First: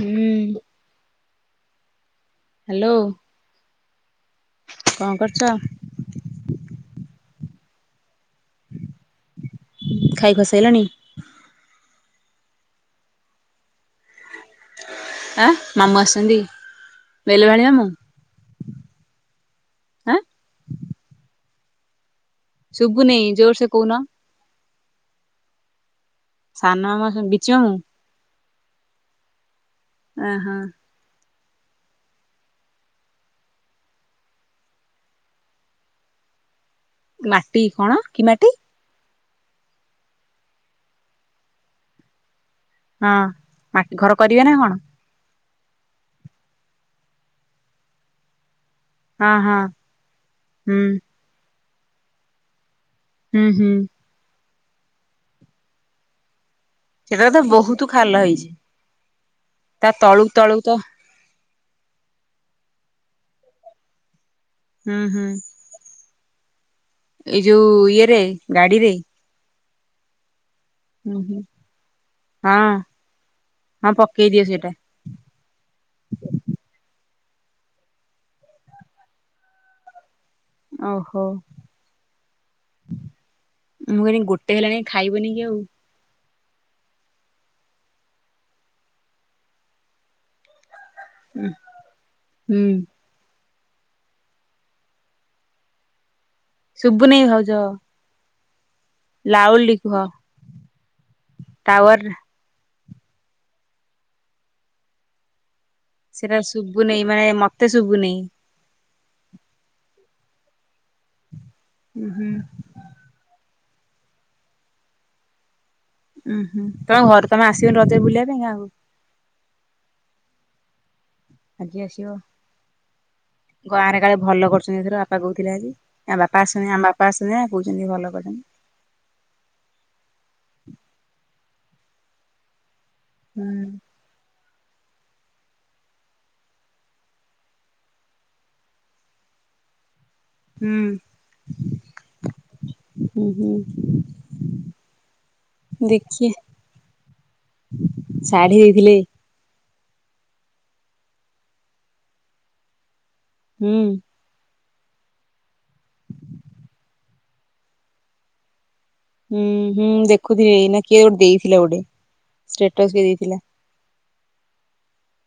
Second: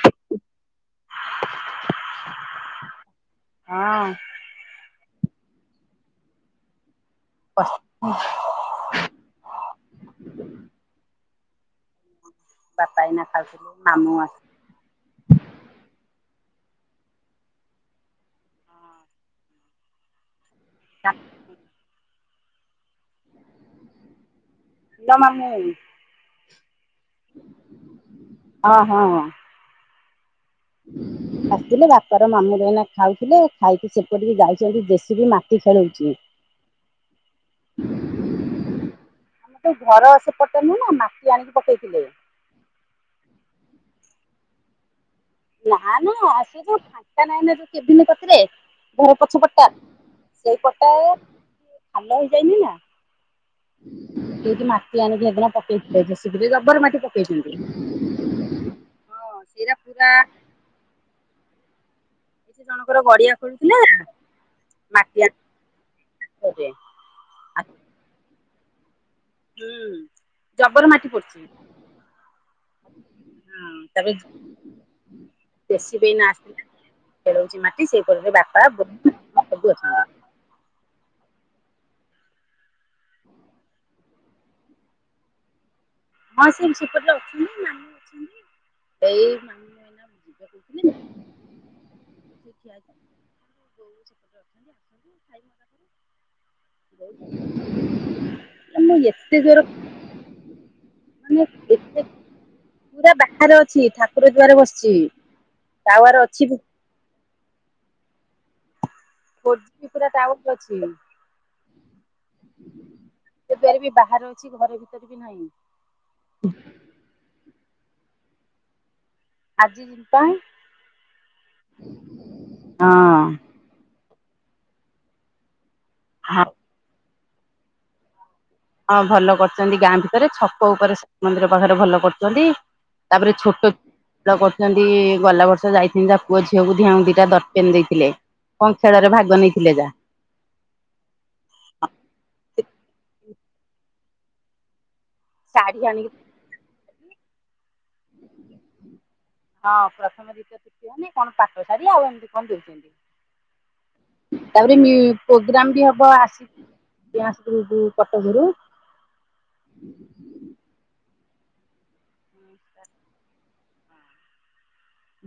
ହୁଁ ହାଲୋ ହଁ। କଣ କରୁଚ? ଅ ଖାଇବା ସଇଲାଣି। ବାପା ଏଇନା ଖାଉଥିଲେ ମାମୁଁ ଆସ ଆଁ ମାମୁଁ ଆସନ୍ତି। ବେଲ ବଣୀ ମାମୁଁ ଏଁ ଚା ଶୁବୁ ନେଇଁ ଜୋରସେ କହୁନ। [inaudible] ସାନ ମାମୁଁ ଆସନ୍ତି ବିଚି ମାମୁଁ ହଁ ହଁ ଏଁ ହଁ। ଆସିଥିଲେ ବାପାର ମାମୁଁ ର ଏଇନା ଖାଉଥିଲେ ଖାଇକି ସେପଟିକି ଯାଇଛନ୍ତି ଜେସିବି ମାଟି ଖେଳଉଛି। ମାଟି କଣ କି ମାଟି? ଆମର ସେଇ ଘର ସେପଟ ନୁହେଁ ନା ମାଟି ଆଣିକି ପକେଇଥିଲେ। ହଁ ମାଟି ଘର କରିବେ ନା କଣ? ନା ନା ସେ ଯୋଉ ଫାଙ୍କା ନାହିଁ ନା ଯୋଉ କେଭିନି କତିରେ ଘର ହଁ ପଛପଟ ହଁ ଟା ସେଇ ପଟ ହୁଁ ଟା ଖାଲ ହେଇଯାଇନି ନା। ହୁଁ ହୁଁ। ସେଇଠି ମାଟି ଆଣିକି ହେଇଦିନ ପକେଇଥିଲେ [unintelligible] ସେଟାରତ ପକେଇଛନ୍ତି। ବହୁତ୍ ଖାଲ ହେଇଛି। ହଁ ସେଇରା ତା ପୁରା ତଳୁକୁ ତଳୁକୁ ତ- ଜଣଙ୍କର ଗଡି଼ଆ ଖୋଳୁଥିଲା। ହୁଁ ହୁଁ। [unintelligible] ଏଇ ଯଉ ଆଉ ଇୟ ରେ ଗାଡ଼ିରେ। ହୁଁ। ଜବର ମାଟି ହୁଁ ପଡ଼ିଚି ହଁ ହୁଁ ହଁ ତାଙ୍କର ପକେଇ ଦିଅ ସେଇଟା ଜେସିବି ଏଇନା ଆସିଥିଲା ଖେଳଉଛି ମାଟି ସେଇ [unintelligible] ବାପା ବୋଉ ଓହୋ ମୁଁ କଇନି ଗୋଟେ ହେଲାଣି ଖାଇବନି କି ଆଉ ହଁ ସେ ସେପଟରେ ଅଛନ୍ତି ମାନୀ ଅଛନ୍ତି ଏଇ ମାନୀ [unintelligible] ବୁଝିବାକୁ ହ ହୁଁ। [unintelligible] ଶୁବୁନି ଭାଉଜ। ଆମ ଏତେ ଦୂର ଟାୱର ନା ପୁରା ବାହାରେ ଅଛି ଠାକୁର ଦୁଆରେ ବସିଛି। ଟାୱାର ସେଇଟା ଅଛି ଶୁଭୁନାହିଁ ମାନେ ମତେ ଶୁବୁନି। ଫୋର ଜିବି ପୁରା ଡାଉନ୍ ଅଛି। ହୁ ହୁଁ। ଏବେ ବି ବାହାରେ ଅଛି ଘର ଭିତରେ ବି ନାହିଁ। ଉୁଁ ହୁଁ ତମ ଘରେ ତମେ ଆସ୍ ରଜରେ ବୁଲିବା ପାଇଁଁ ଗାଁ କୁ ଆଜି ପାଇଁ ଆଜି ଆସିିବ ହଁ। ଗାଁ ରେ କାଳେ ଭଲ କରୁଛନ୍ତି ଏଥର ବାପା କହୁଥିଲେ ଆଜି ତା ଆଉ ବାପା ଆସାନ୍ତି ଆଁ ବାସ୍ନା କହୁଛନ୍ତି ଭଲ କରିଛନ୍ତି। ହଁ ଭଲ କରଛନ୍ତି ଗାଁ ଭିତରେ ଛକ ଉପରେ ମନ୍ଦିର ପାଖରେ ଭଲ କରୁଛନ୍ତି। ତାପରେ ହୁଁ ଛୋଟ [unintelligible] ସେନ୍ତି ଗଲା ବର୍ଷ ଯାଇଥିଲି ଯାହା ପୁଅ ଝିଅକୁ ଦିହାଙ୍କୁ ଦିଇଟା ଡଟ୍ ପେନ୍ ଦେଇଥିଲେ କଣ ଖେଳରେ ଭାଗ ନେଇଥିଲେ ଯାହା। ହୁଁ ଉଁ ହୁଁ ଉଁ ଶାଢ଼ୀ ଆଣିକି? ଦେଖିଆ ଶାଢୀ ଦେଇଥିଲେ। ହଁ ପ୍ରଥମ ଦ୍ୱିତୀୟ ତୃତୀୟ ହେଲେ କଣ ପାଟ ଶାଢୀ ଆଉ ଏମିତି କଣ ଦଉଛନ୍ତି। ହୁଁ ତାପରେ ମି ପୋଗ୍ରାମ ବି ହବ ଆସିକି ଡାନ୍ସଗ୍ରୁପ୍ କଟକ ରୁ ହୁଁ ହୁଁ ଦେଖୁଥିଲି ଏଇନା କିଏ ଗୋଟେ ଦେଇଥିଲା ଗୋଟେ ଷ୍ଟାଟସ୍ କିଏ ଦେଇଥିଲା।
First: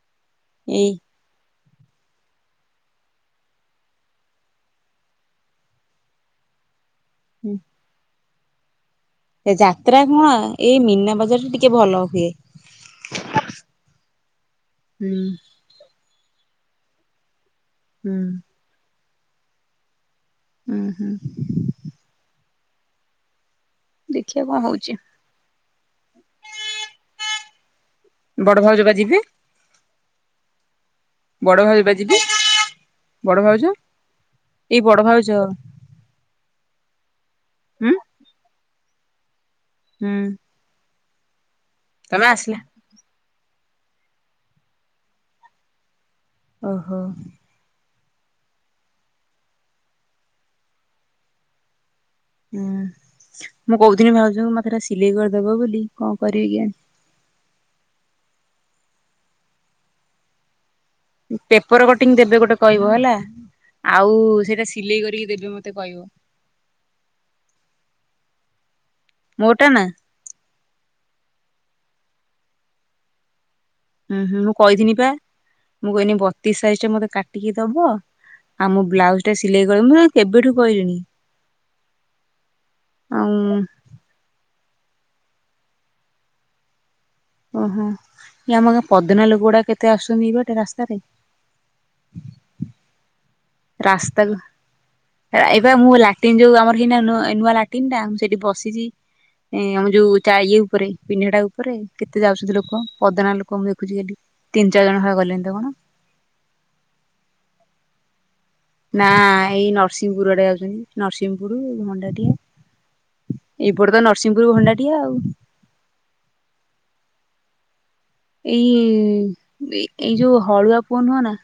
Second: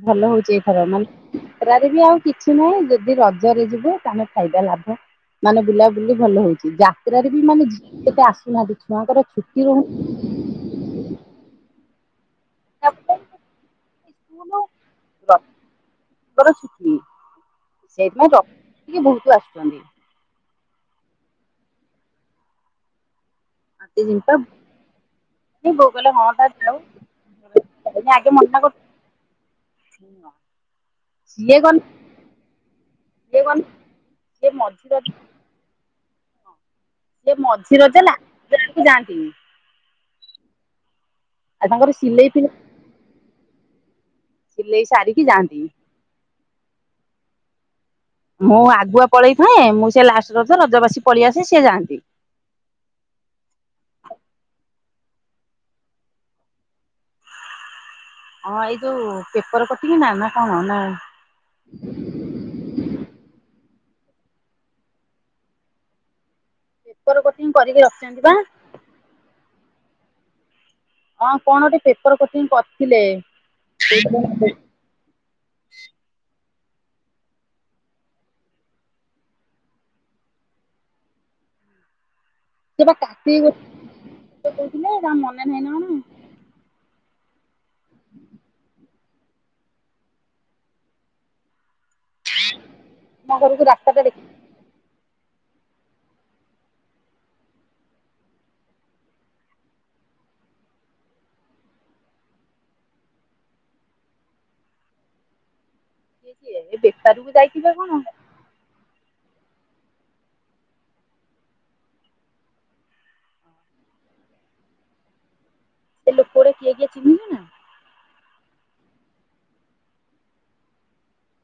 ଭଲ ହଉଛି ଏଇଥର ଏଇ ମାନେ ଖରାରେ ବି ଆଉ କିଛି ନାହିଁ ଯଦି ରଜରେ ଯିବ ତାହେଲେ ଫାଇଦା ଲାଭ ମାନେ ବୁଲାବୁଲି ଭଲ ହଉଛି ଯା ସେରାରେ ବି ହୁଁ। ମାନେ ଝି ସେଟା। [unintelligible] ଏ ଯାତ୍ରା କଣ ଏଇ ମୀନା ବଜାର ଠୁ ଟିକେ ଭଲ ସିଏ ହୁଁ ମୋର ଛୁଟି ହୁଁ ସେଇମାଗ ଟିକେ ବହୁତ ଆସୁଛନ୍ତି। ଉଁ ହୁଁ ଆଣ୍ଟି ଦେଖିବା ଜିନିଷ କଣ ହଉଛି ଆଉ [unintelligible] କହିଲେ ହଁ ତାର ଯାଉ ହେଲେ ଆଗେ ବଡ ମନା ଭାଉଜ ବା ଯିବେ କରୁଥିଲେ। ଉଁ ନା ବଡ ଭାଉଜ ପା ଯିବେ ସିଏ ବଡ ଗଲେ ଭାଉଜ ସିଏ ଏଇ ମଝି ବଡ ଭାଉଜ। ଏଇ ହୁଁ ମଝିରଜ ଲା ହେଲା। ମୁଁ ଜାଆନ୍ତିନି। ହୁଁ। ଆଉ ତାଙ୍କର ତମେ ସିଲେଇ ଫିଲେଇ ଆସିଲା ସିଲେଇ ସାରିକି ଯାଆନ୍ତି। ଓହୋ। ମୁଁ ଆଗୁଆ ପଳେଇଥାଏ ମୁଁ ସେ ଲାଷ୍ଟ ରଜ ରଜବାସୀ ପଳେଇଆସେ ସେ ଯାଆନ୍ତି। ହୁଁ ମୁଁ କହୁଥିଲି ଭାଉଜ ମୋତେ ଟିକେ ସିଲେଇ କରିଦବ ବୋଲି କଣ କରିବି କିଆଣି। ହଁ ଏଇ ଯୋଉ ପେପର କଟିଙ୍ଗୀନା ନା କଣ ନା? ପେପର କଟିଂ ଦେବେ ଗୋଟେ କହିବ ହେଲା। ଆଉ ସେଇଟା ସିଲେଇ କରିକି ଦେବେ ମତେ କହିବ। ପେପର କଟିଙ୍ଗି କରିକି ରଖିଛନ୍ତି ପା। କଟା ନା। ହଁ କଣ ଗଟେ ପେପର କୋଚିଂ କରିଥିଲେ ହୁଁ ହୁଁ ମୁଁ ସେ କହିଥିନି ପା ମୁଁ କହିନି ବ ଦି ସାଇଜ ଟା ମତେ କାଟିକି ଦବ ଆଉ ମୋ ବ୍ଲାଉଜ ଟା ସିଲେଇ କି ମୁଁ କେବେଠୁ କହିଲିଣି ସେ ବା ଆଉ କାଟି ଦେଇଥିଲେ ତାଙ୍କର ମାନେ ନାହିଁ ନାଁ କଣ ଓହୋ ଏ ଆମ ପଦନା ଲୋକ ଗୋଡ଼ା କେତେ ଆସୁଛନ୍ତି ଏଇପଟେ ରାସ୍ତାରେ [unintelligible] ତୁମ ଘରକୁ ରାସ୍ତାଟା ଦେଖି ଏବେ ମୁଁ ଲାଟିନ ଯୋଉ ଆମର ହେଇନା ନୂଆ ଲାଟିନ୍ ଟା ମୁଁ ସେଇଠି ବସିଛି ଆମ ଯୋଉ ଇଏ ଉପରେ ପିଣ୍ଢା ଟା ଉପରେ କେତେ ଯାଉଛନ୍ତି। ଲୋକ ପଦନା ଲୋକ ମୁଁ ଦେଖୁଛି ଖାଲି ତିନି ଚାରି ଜଣ ଗଲେଣିନା କଣ ଇଏ କିଏ ବେପାର କୁ ଯାଇଥିବେ କଣ ନା ଏଇ ନରସିଂହପୁର ଆଡେ ଯାଉଛନ୍ତି ନରସିଂହପୁର ଭଣ୍ଡାରି ଏଇପଟେ ତ ନରସିଂହପୁର ଭଣ୍ଡାଟିଆ ଆଉ ସେ ଲୋକ ଗୋଡ଼ା କିଏ କିଏ ଚିନିଛୁନା ଏଇ ଏଇ ଯୋଉ ହାଲୁଆ ପୁଅ ନୁହଁ ନାଁ।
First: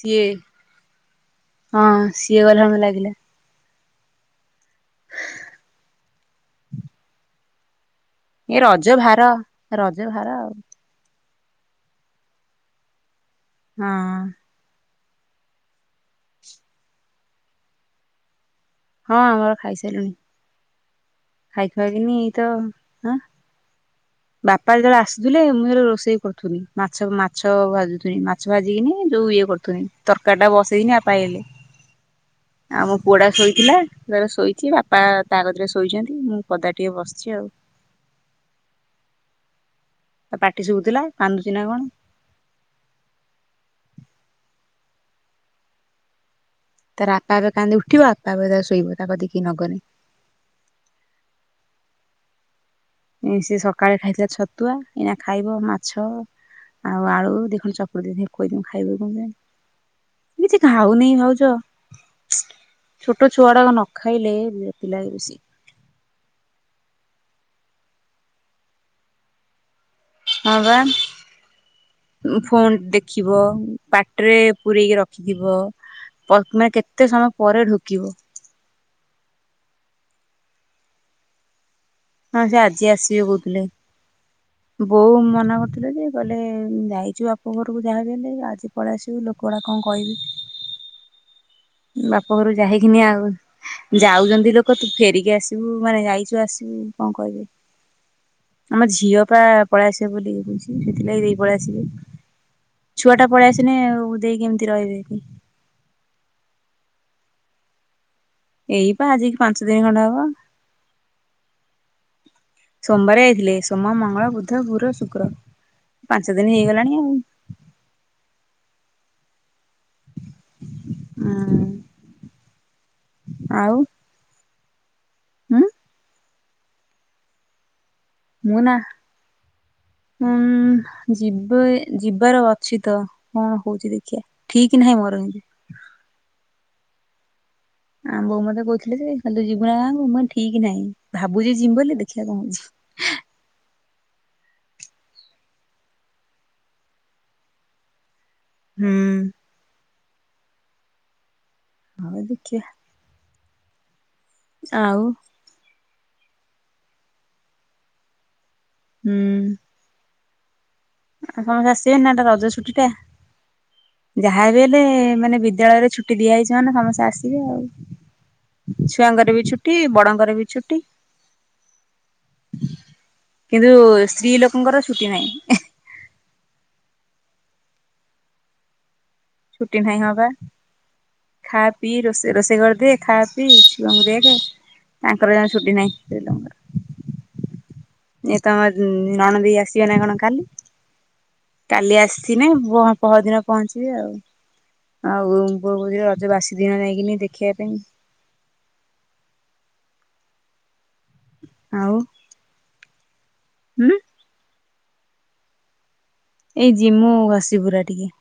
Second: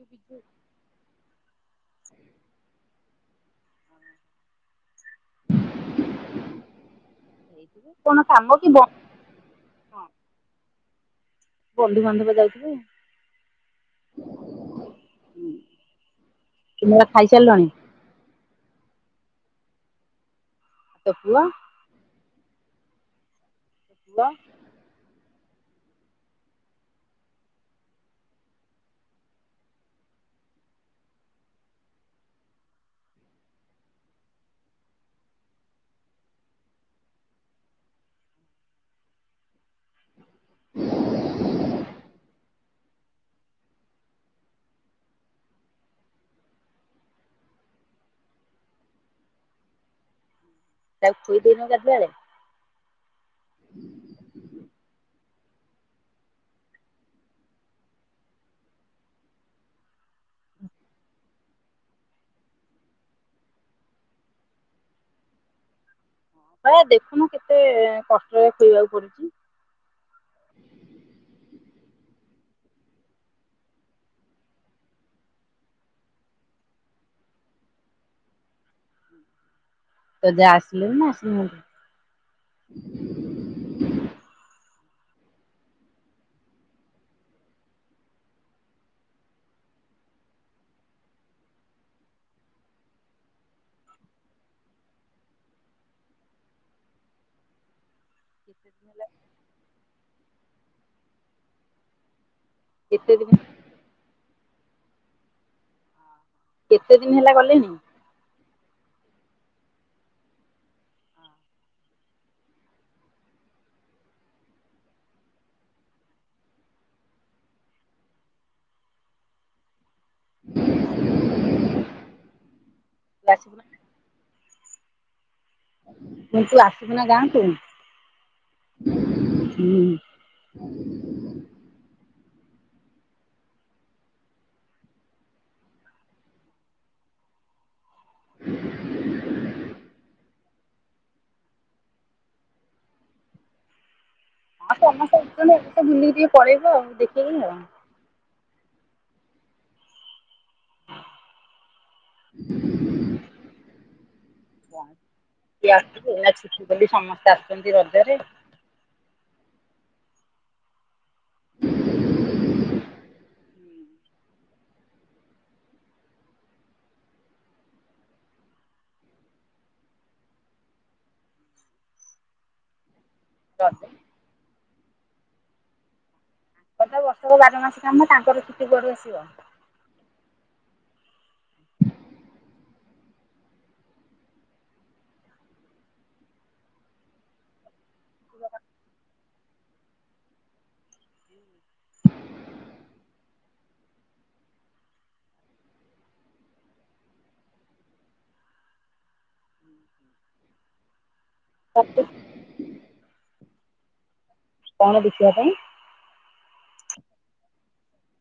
ସିଏ ହଁ ସିଏ ଗଲା ଭ ଲାଗିଲା। କଣ କାମ ଏ କି ବ ରଜ ଭାର ରଜ ଭାର ଆଉ ବନ୍ଧୁବାନ୍ଧବ ଯାଉଥିବେ ହଁ। ତୁମର ଖାଇସାରିଲଣି? ହଁ ଆମର ଖାଇ ସାରିଲୁଣି। ତୋ ପୁଅ ଖାଇ ଖୁଆକିନି ତ ହାଁ ପୁଅ ବାପା ଯେତେବେଳେ ଆସ ଆସିଥିଲେ ମୁଁ ରୋଷେଇ କରୁଥିଲି ମାଛ ମାଛ ଭାଜୁଥିଲି ମାଛ ଭାଜିକିନି ଯୋଉ ଇଏ କରୁଥିଲି ତରକାରୀ ଟା ବସେଇକି ବାପା ଆସିଲେ ଆଉ ମୋ ପୁଅଟା ଶୋଇଥିଲା ଶୋଇଛି ବାପା ତା କତିରେ ଶୋଇଛନ୍ତି ମୁଁ ପଦା ଟିକେ ବସିଛି ଆଉ ପାଟି ଶୁଭୁଥିଲା କାନ୍ଦୁଚି ନା କଣ? ତାର ଆପେ ଆପେ କାନ୍ଦି ଉଠିବ ଆପେ ଆପେ ଶୋଇବ ତା କତିକି କେହି ନଗଲେ ତାକୁ ଖୋଇଦେଇନୁ ଗାଧୁଆବେଳେ ସେ ସକାଳେ ଖାଇଥିଲା ଛତୁଆ ଏଇନା ଖାଇବ ମାଛ ଆଉ ଆଳୁ ଦିଖଣ୍ଡ ଚକୁଡେ ଖୋଇ ଦେବି ଖାଇବ କି କଣ କିଛି ଖାଉନି ଭାଉଜ ଛୋଟଛୁଆଗୁଡା ନ ଖାଇଲେ ବିରକ୍ତି ଲାଗେ ବେଶୀ। ହଁ ବା ଦେଖୁନୁ କେତେ କଷ୍ଟରେ ଖୁଆଇବାକୁ ପଡୁଛି। ହଁ ବା ଫୋନ ଦେଖିବ, ପାଟିରେ ପୂରେଇକି ରଖିଥିବ, ମାନେ କେତେ ସମୟ ପରେ ଢୋକିବ। ତୋ ଜା ଆସିଲେଣି ନା ଆସିନାହାନ୍ତି? ହଁ ସେ ଆଜି ଆସିବେ କହୁଥିଲେ। ବୋଉ ମନା କରୁଥିଲ ଯେ କହିଲେ ଯାଇଛୁ ବାପଘରକୁ ଯାହା ଯେମିତି ଆଜି ପଳେଇ ଆସିବୁ ଲୋକଗୁଡ଼ା କଣ କହିବେ? ବାପ ଘରୁ ଯାଇକିନି ଆଉ ଯାଉଛନ୍ତି ଲୋକ ତୁ ଫେରିକି ଆସିବୁ ମାନେ ଯାଇଛୁ ଆସିବୁ କଣ କହିବେ? ଆମ ଝିଅ ପା ପଳେଇଆ ଦେ ବୋଲିକି କୋହୁଚି। ସେଥିଲାଗି ଦେଇ ପଳେଇଆସିଲି। କେତେ ଛୁଆଟା ଦିନ ପଳେଇ ଆସିନେ ଆଉ ଦେଇ କେମ ତି ରହିବେ କି? କେତେ ଦିନ ହେଲା ଗଲେଣି? ଏଇ ପା ଆଜିକି ପାଞ୍ଚ ଦିନ ଖଣ୍ଡେ ହବ। ସୋମବାରେ ଯାଇଥିଲେ। ସୋମ, ମଙ୍ଗଳ, ବୁଧ ଗୁର ଶୁକ୍ର ପାଞ୍ଚ ଦିନି ହେଇଗଲାଣି ଆଉ। ଅ ତୁ ଆସିବୁ [unintelligible] ଉଁ ତୁ ଆସିବୁ ନାଁ ଗାଁକୁ? ମୁଁ ନାଁ ହୁଁ ହୁଁ ଯିବି ଯି ବାର ଅଛି ତ। କଣ ହୋଉଚି ଦେଖିଆ, ଠିକ ନାହିଁ ମୋର କିନ୍ତୁ। ଆଁ ବୋଉ ମତେ କୋହୁଥୁଲେ କହିଲେ ତୁ ଯିବୁ ନାଁ ଗାଁକୁ ମୁଁ ଠି ଠିକ ନାଇଁ। ଭାବୁଚି ଯିମି ବୋଲି ଦେଖିଆ କଣ ହଉଚି? ହଁ ତମେ [unintelligible] ବୁଲିକି ଟିକେ ପଳେଇବ ଦେଖିକି ଆଉ। ହୁଁ। ହଉ ଦେଖିଆ। [unintelligible] [unintelligible] ଛୁଟି ବୋଲି ସମସ୍ତେ ଆସୁଚନ୍ତି ରଜରେ। ହୁଁ। ଆ ସମସ୍ତେ ଆସିବେନି ନାଁ ଏଟା ରଜ ଛୁଟିଟା, ଯାହା ବି ହେଲେ ମାନେ ବିଦ୍ୟାଳୟରେ ଛୁଟି ଦିଆ ହେଇଚି ମାନେ ସମସ୍ତେ ଆସିବେ ଆଉ। ଛୁଆଙ୍କର ବି ଛୁଟି, ବଡଙ୍କର ବି ଛୁଟି। ରଜ କିନ୍ତୁ ରଜ ସ୍ତ୍ରୀ ଲୋ ଙ୍କର ଛୁଟି ନାହିଁ। କଥାକୁ ବର୍ଷକ ବାର ମାସ କାମ ତାଙ୍କର ଛୁଟି କୁଆଡ଼ୁ ଆସିବ? ଛୁଟି ନାହିଁ ହଁ ପା। ଖା ପିଇ ରୋଷେଇ ରୋଷେଇ କରିଦିଏ ଖା ପିଇ ଛୁଆଙ୍କୁ ଦେଖେ। ତାଙ୍କର ଯଥା ଛୁଟି ନାହିଁ ସ୍ତ୍ରୀଲୋକଙ୍କର। ଏ ତ ଆମ ନଣଦେଇ ଆସ୍ ବେ ନାଁ କଣ କାଲି? କାଲି ଆସିଥିନେ ବ ପହର ଦିନ ପହଞ୍ଚିବି ଆଉ। ଆଉ ବୋଉ କୋହୁଥୁଲେ ରଜ ବାସି ଦିନ ଯାଇଁକିନି ଦେଖିବା ପାଇଁ। ଆଉ ତାତ ହୁଁ। କଣ ଦେଖିବା ପାଇଁ? ଏଇ ଯିମୁ ଘସିପୁରା ଟିକେ।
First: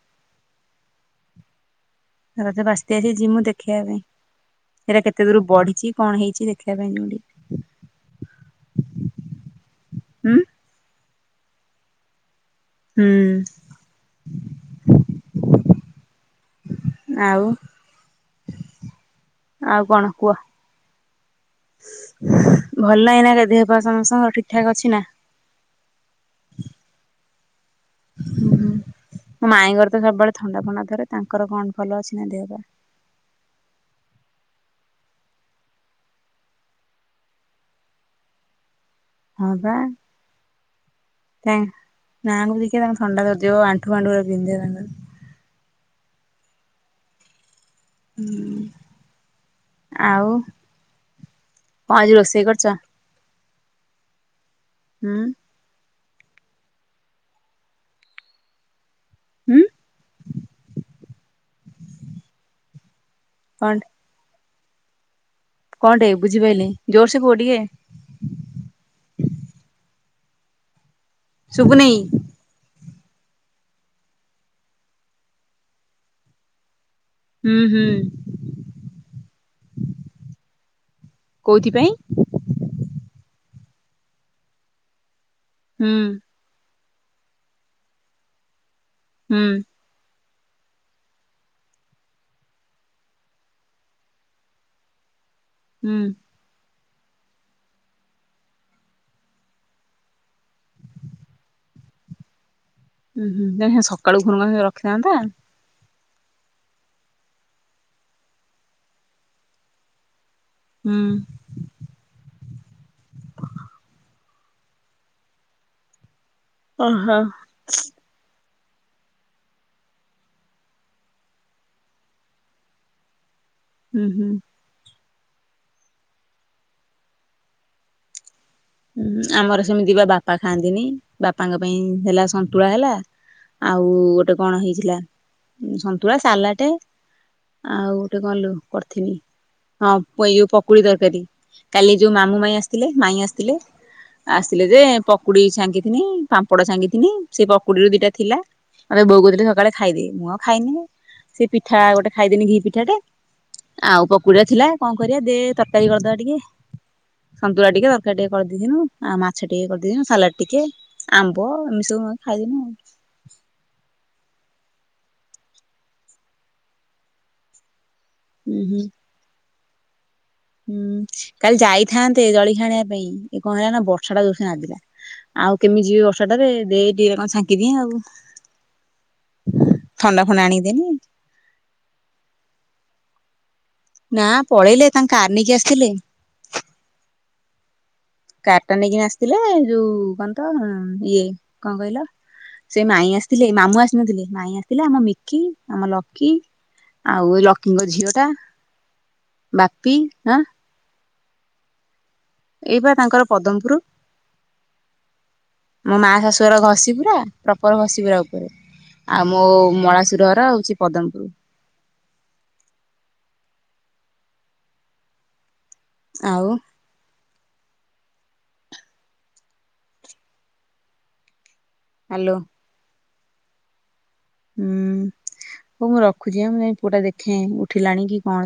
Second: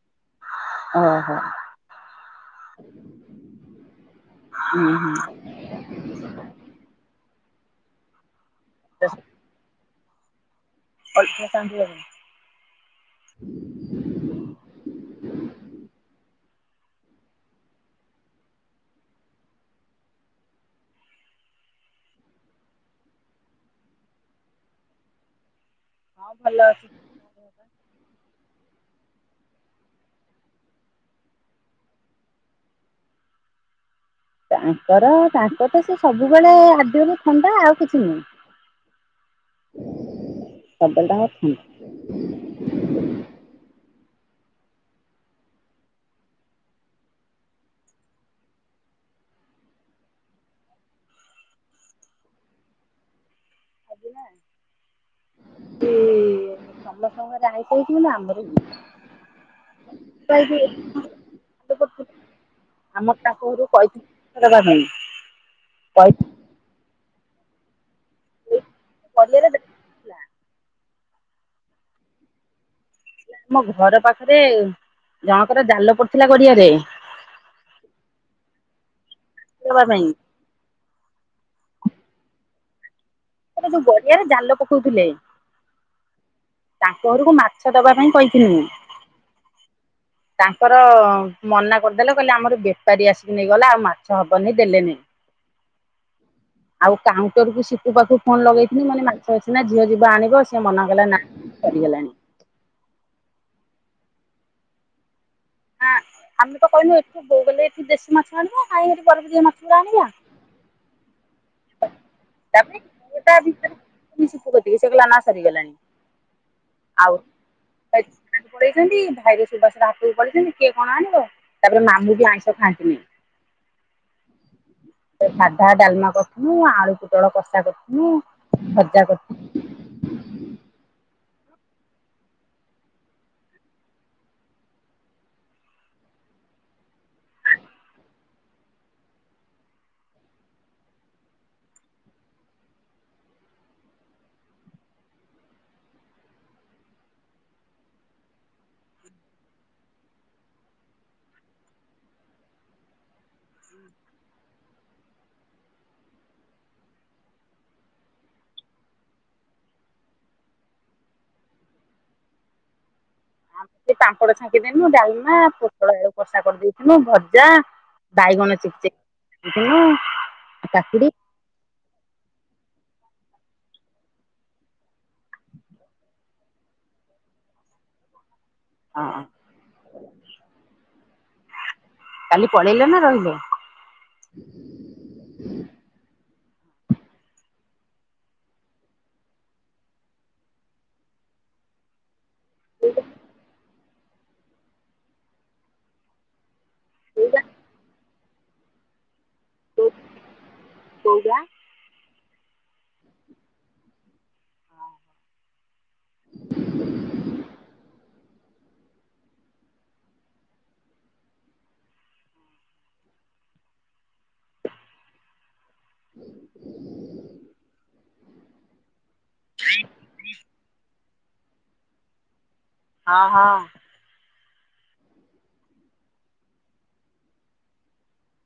ଓ ହ। ରଜ ବାସି ବାସିତି ଯିମୁ ଦେଖେଇବା ପାଇଁ। ହୁଁ ହେରା ହୁଁ କେତେ ଦୂରୁ ବଢିଚି କଣ ହେଇଚି ଦେଖିବା ପାଇଁ ଯିମୁ ଟିକେ। ତସ୍ ହୁଁ। ଅଲ୍ପ ଶାନ୍ତି ହବନି। ହୁଁ [unintelligible] ଆଉ ଆଉ କଣ କୁହ ଭଲ ନାହିଁ ନା କେ ଦେହ ପା ସମସ୍ତଙ୍କର ଠିକ ଠାକ ଅଛି ନା। ହଁ ଭଲ ଅଛି। ହୁଁ ହୁଁ ମୋ ମାଇଁଙ୍କର ତ ସବୁବେଳେ ଥଣ୍ଡା ଫଣ୍ଡା ଥରେ ତାଙ୍କର କଣ ଭଲ ଅଛି ନା ଦେହ ପା? ତାଙ୍କର ତାଙ୍କ ତ ସେ ସବୁବେଳେ ଆଦ୍ୟରୁ ଥଣ୍ଡା ଆଉ କିଛି ନୁହେଁ। ହଁ ବା ସବୁବେଳେ ତାଙ୍କର ନାକ ତାଙ୍କ ଥଣ୍ଡା ଧରିଯିବ ଆଣ୍ଠୁ ଫାଣ୍ଠୁ [unintelligible] ହଁ ଆଉ କଣ ଆଜି ରୋଷେଇ କରିଚ? ଆଜି ନା ହୁଁ ସେ ସମସ୍ତଙ୍କର ଆଇଁଷ ହେଇଚି ମାନେ ଆମର ବି ହୁଁ ହେବ ମୁଁ କହିଲି ଆମର ତାଙ୍କ ଘରୁ କହିଥିଲି [unintelligible] କଣ ଟେ କହିଥିଲି ବୁଝିପାରିଲି ଜୋରସେ କୁହ ଟିକେ। [unintelligible] ଶୁଭୁନେଇ? ଆମ ଘର ପାଖରେ ଜଣଙ୍କର ଜାଲ ପଡିଥିଲା ଗଡିଆରେ ହୁଁ ହୁଁ ପକେଇବା ପାଇଁ କୋଉଥିପାଇଁ? ସେଟା ଯୋଉ ଗଡିଆରେ ଜାଲ ପକଉଥିଲେ ହୁଁ ତାଙ୍କ ଘରକୁ ମାଛ ଦବା ପାଇଁ କହିଥିଲି ମୁଁ। ହୁଁ ତାଙ୍କର ମନା କରିଦେଲେ କହିଲେ ଆମର ବେପାରୀ ଆସିକି ନେଇଗଲା ଆଉ ମାଛ ହବନି ଦେଲେନି ହୁଁ ଆଉ କାଉଣ୍ଟର କୁ ସିପୁ ପାଖକୁ ଫୋନ ଲଗେଇଥିଲି ମାନେ ମାଛ ମାସ ନା ଝିଅ ଯିବ ଆଣିବ ସେ ମନା କଲା ନାଇଁ ସରିଗଲାଣି। ଉୁଁ ହୁ ତମେ ସିନା ସକାଳୁ ଫୋନ୍ କରିଥାନ୍ତ ସେ ରଖିଥାନ୍ତା। ହଁ ଆମେ ତ କହିଲୁ ଏଠୁ ହେଇଗଲେ ଏଠି ଦେଶୀ ମାଛ ଆଣିବା କାହିଁକି ବରଫ ଦିଆ ମାଛ ଗୁଡା ଆଣିବା। ହୁଁ ତାପରେ ଫୋନ୍ ଟା କଲି ସିପୁ କଟସେଗଲା ନା ସରିଗଲାଣି। ଆଉ ଓହୋ। ପଳେଇଛନ୍ତି ଭାଇର ସୁବାସର ହାଟକୁ ପଳେଇଛନ୍ତି କିଏ କଣ ଆଣିବ ତାପରେ ମାମୁଁ ବି ଆଇଁଷ ଖାଆନ୍ତିନି। ହୁଁ ହୁଁ। ସାଧା ଡ଼ାଲମା କରୁ ନୁ ଆଳୁ ପୋଟଳ କଷା କରୁନୁ ଆମର ସେମିତି ବା ବାପା ଖାଆନ୍ତିନି। ବାପାଙ୍କ ପାଇଁ ହେଲା ସନ୍ତୁଳା ହେଲା ଆଉ ଗୋଟେ କଣ ହେଇଥିଲା ସନ୍ତୁଳା ସାଲାଟ ଆଉ ଗୋଟେ କଲୁ କରିଥିବି ହଁ ଏଇ ଯୋଉ ପକୁଡି ତରକାରୀ କାଲି ଯୋଉ ମାମୁଁ ମାଇ ଆସିଥିଲେ ମାଇଁ ଆସିଥିଲେ ଆସିଥିଲେ ଯେ ପକୁଡି ଛାଙ୍କିଥିନି ପାମ୍ପଡ ଛାଙ୍କିଥିନି ସେ ପକୁଡିରୁ ଦିଟା ଥିଲା ମତେ ବୋଉ କହୁଥିଲେ ସକାଳେ ଖାଇଦେ ମୁଁ ଆଉ ଖାଇନି ସେ ପିଠା ଗୋଟେ ଖାଇଦେନି ଘି ପିଠାଟେ ଆଉ ପକୁଡିଆ ଥିଲା କଣ କରି ଦେ ତରକାରୀ କରିଦବା ଟିକେ ସନ୍ତୁଳା ଟିକେ [inaudible] ଟିକେ କରିଦେଇଥିନୁ ଆଉ ମାଛ ଟିକେ କରିଦେଇଥିନୁ ସାଲାଡ ଟିକେ ଆମ୍ବ ଏମିତି ସବୁ ଖାଇଦିନୁ ଆଉ। ସେ ପାମ୍ପଡ଼ ଛାଙ୍କିଦନୁ ଡାଲମା ପୋଟଳ ଆଳୁ କଷା କରିଦେଇଥିନୁ ଭଜା। ବାଇଗଣ ଉଁ ହୁଁ ଚେ [unintelligible] ହୁଁ କାଲି ଯାଇଥାନ୍ତେ ଜଳିଖୀ ଆଣି ପାଇଁ ଏ କଣ ହେଲା ନା ବର୍ଷା ଟା ଯୋଉ ନା ଆଉ କେମିତି ଯିବି ବର୍ଷା ଟାରେ ଦେଇ ଟିକ କଣ ଛାଙ୍କି ଦିଏ ଆଉ। ହଁ ଥଣ୍ଡା ଫଣ୍ଡା ଆଣିକି ଦେନି। କାଲି [unintelligible] ନା ପଳେଇଲେ ତାଙ୍କ କାର ନେଇକି ଆସିଥିଲେ। କାରଟା ନେଇକି ଆସିଥିଲେ ଏଯୋଉ କହ ତ ଇଏ କଣ କହିଲ ସେ ମାଇ ଆସିଥିଲେ ମାମୁଁ ଆସିନଥିଲେ ମାଇ ଆସିଥିଲେ ଆମ ମିକି ଆମ ଲକି। ଆଉ ଏ ଲକ୍ଷ୍ମୀଙ୍କ ଝିଅ ଟା। ବାପି ଆଁ [unintelligible] ଏଇ ବା ତାଙ୍କର ପଦମପୁର ମୋ ମା ଶାଶୁର ଘଷି ପୁରା ପ୍ରପର ଘଷି ପୁରା ଉପରେ। ଆଉମୋ ମଳାସୁର ଘର ହଉଛି ପଦମପୁର। ଆଉ? [inaudible] ହ୍ୟାଲୋ। ହଁ ହଁ। ହୁଁ ହଉ ମୁଁ ରଖୁଛି ମୁଁ ପୁଅଟା ଦେଖେ ଉଠିଲାଣି କି କଣ।